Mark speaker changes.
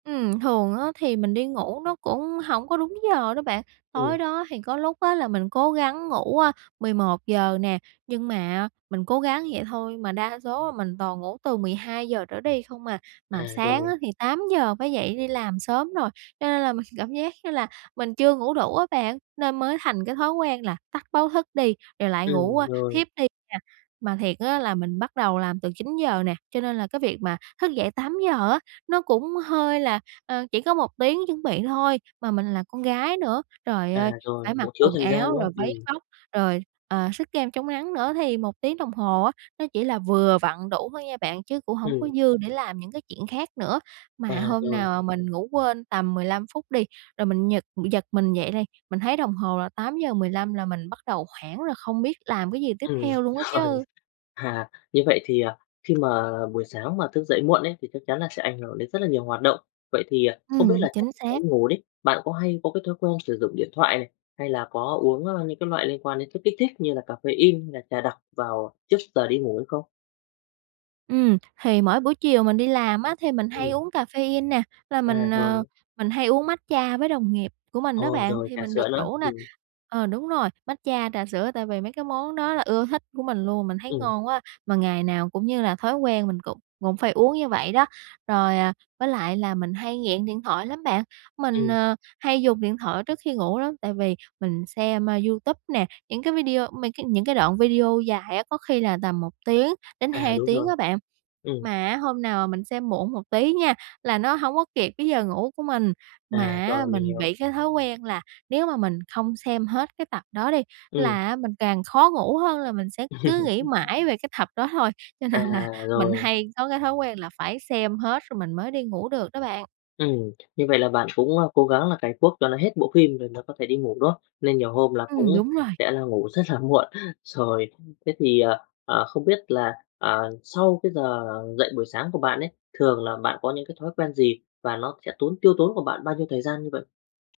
Speaker 1: Ừm, thường á thì mình đi ngủ nó cũng hổng có đúng giờ đó bạn,
Speaker 2: Ừm.
Speaker 1: tối đó thì có lúc á là mình cố gắng ngủ, à, 11:00 nè, nhưng mà mình cố gắng vậy thôi mà đa số mình toàn ngủ từ 12:00 trở đi không à. Mà
Speaker 2: À,
Speaker 1: sáng á
Speaker 2: rồi.
Speaker 1: thì 8:00 phải dậy đi làm sớm rồi, cho nên là mình cảm giác như là mình chưa ngủ đủ á bạn, nên mới thành cái thói quen là tắt báo thức đi, rồi lại ngủ,
Speaker 2: Ừm,
Speaker 1: a,
Speaker 2: rồi.
Speaker 1: thiếp đi nè. Mà thiệt á là mình bắt đầu làm từ 9:00 nè, cho nên là cái việc mà thức dậy 8:00 á, nó cũng hơi là ờ, chỉ có 1 tiếng chuẩn bị thôi mà mình là con gái nữa, trời
Speaker 2: À,
Speaker 1: ơi, phải
Speaker 2: rồi, cũng
Speaker 1: mặc
Speaker 2: thiếu
Speaker 1: quần
Speaker 2: thời gian, đúng
Speaker 1: áo
Speaker 2: không?
Speaker 1: rồi váy
Speaker 2: Ừm.
Speaker 1: vóc, rồi, ờ, xức kem chống nắng nữa thì 1 tiếng đồng hồ á, nó chỉ là vừa vặn đủ thôi nha bạn chứ cũng hổng có
Speaker 2: Ừm.
Speaker 1: dư để làm những cái chuyện khác nữa. Mà
Speaker 2: À,
Speaker 1: hôm mà
Speaker 2: rồi.
Speaker 1: nào mình ngủ quên tầm 15 phút đi, rồi mình giật giật mình dậy đi, mình thấy đồng hồ là 8:15 là mình bắt đầu hoảng rồi không biết làm cái gì tiếp
Speaker 2: Ừm,
Speaker 1: theo luôn á
Speaker 2: rồi.
Speaker 1: chứ.
Speaker 2: À, như vậy thì, à, khi mà buổi sáng mà thức dậy muộn ấy, thì chắc chắn là sẽ ảnh hưởng đến rất là nhiều hoạt động. Vậy thì, à, không biết
Speaker 1: Ừm,
Speaker 2: là trước
Speaker 1: chính
Speaker 2: giờ đi
Speaker 1: xác.
Speaker 2: ngủ đi, bạn có hay có cái thói quen sử dụng điện thoại này, hay là có uống, ơ, những cái loại liên quan đến chất kích thích như là caffein hay là trà đặc vào trước giờ đi ngủ hay không?
Speaker 1: Ừm, thì mỗi buổi chiều mình đi làm á thì mình hay
Speaker 2: Ừm.
Speaker 1: uống caffein nè, là
Speaker 2: À,
Speaker 1: mình,
Speaker 2: rồi.
Speaker 1: ờ, mình hay uống matcha với đồng nghiệp của mình á
Speaker 2: Ồ,
Speaker 1: bạn,
Speaker 2: rồi
Speaker 1: thì
Speaker 2: trà
Speaker 1: mình
Speaker 2: sữa
Speaker 1: được
Speaker 2: nữa,
Speaker 1: rủ nà.
Speaker 2: ừm.
Speaker 1: Ờ, đúng rồi, matcha, trà sữa tại vì mấy cái món đó là ưa thích của mình luôn, mình thấy
Speaker 2: Ừm.
Speaker 1: ngon quá, mà ngày nào cũng như là thói quen mình cũng cũng phải uống như vậy đó. Rồi, à, với lại là mình hay nghiện điện thoại lắm bạn, mình,
Speaker 2: Ừm.
Speaker 1: ờ, hay dùng điện thoại trước khi ngủ lắm, tại vì mình xem, a, YouTube nè, những cái video mấy cái những cái đoạn video dài á, có khi là tầm 1 tiếng đến
Speaker 2: À,
Speaker 1: 2
Speaker 2: đúng
Speaker 1: tiếng
Speaker 2: rồi.
Speaker 1: á bạn.
Speaker 2: Ừm.
Speaker 1: Mà á hôm nào mà mình xem muộn một tí nha, là nó hổng có kịp cái giờ ngủ của mình.
Speaker 2: À,
Speaker 1: Mà á
Speaker 2: rồi, mình
Speaker 1: mình
Speaker 2: hiểu.
Speaker 1: bị cái thói quen là nếu mà mình không xem hết cái tập đó đi
Speaker 2: Ừm.
Speaker 1: là á mình càng khó ngủ hơn là mình sẽ cứ nghĩ mãi về cái tập đó thôi, cho
Speaker 2: À,
Speaker 1: nên là mình
Speaker 2: rồi.
Speaker 1: hay có cái thói quen là phải xem hết rồi mình mới đi ngủ được đó bạn.
Speaker 2: Ừm, như vậy là bạn cũng, a, cố gắng là cày cuốc cho nó hết bộ phim rồi nó có thể đi ngủ, đúng không? Nên nhiều hôm là cũng
Speaker 1: Ừm, đúng rồi.
Speaker 2: sẽ là ngủ rất là muộn. Rồi thế thì, à, à, không biết là, ờ, sau cái giờ dậy buổi sáng của bạn ấy, thường là bạn có những cái thói quen gì và nó sẽ tốn tiêu tốn của bạn bao nhiêu thời gian như vậy?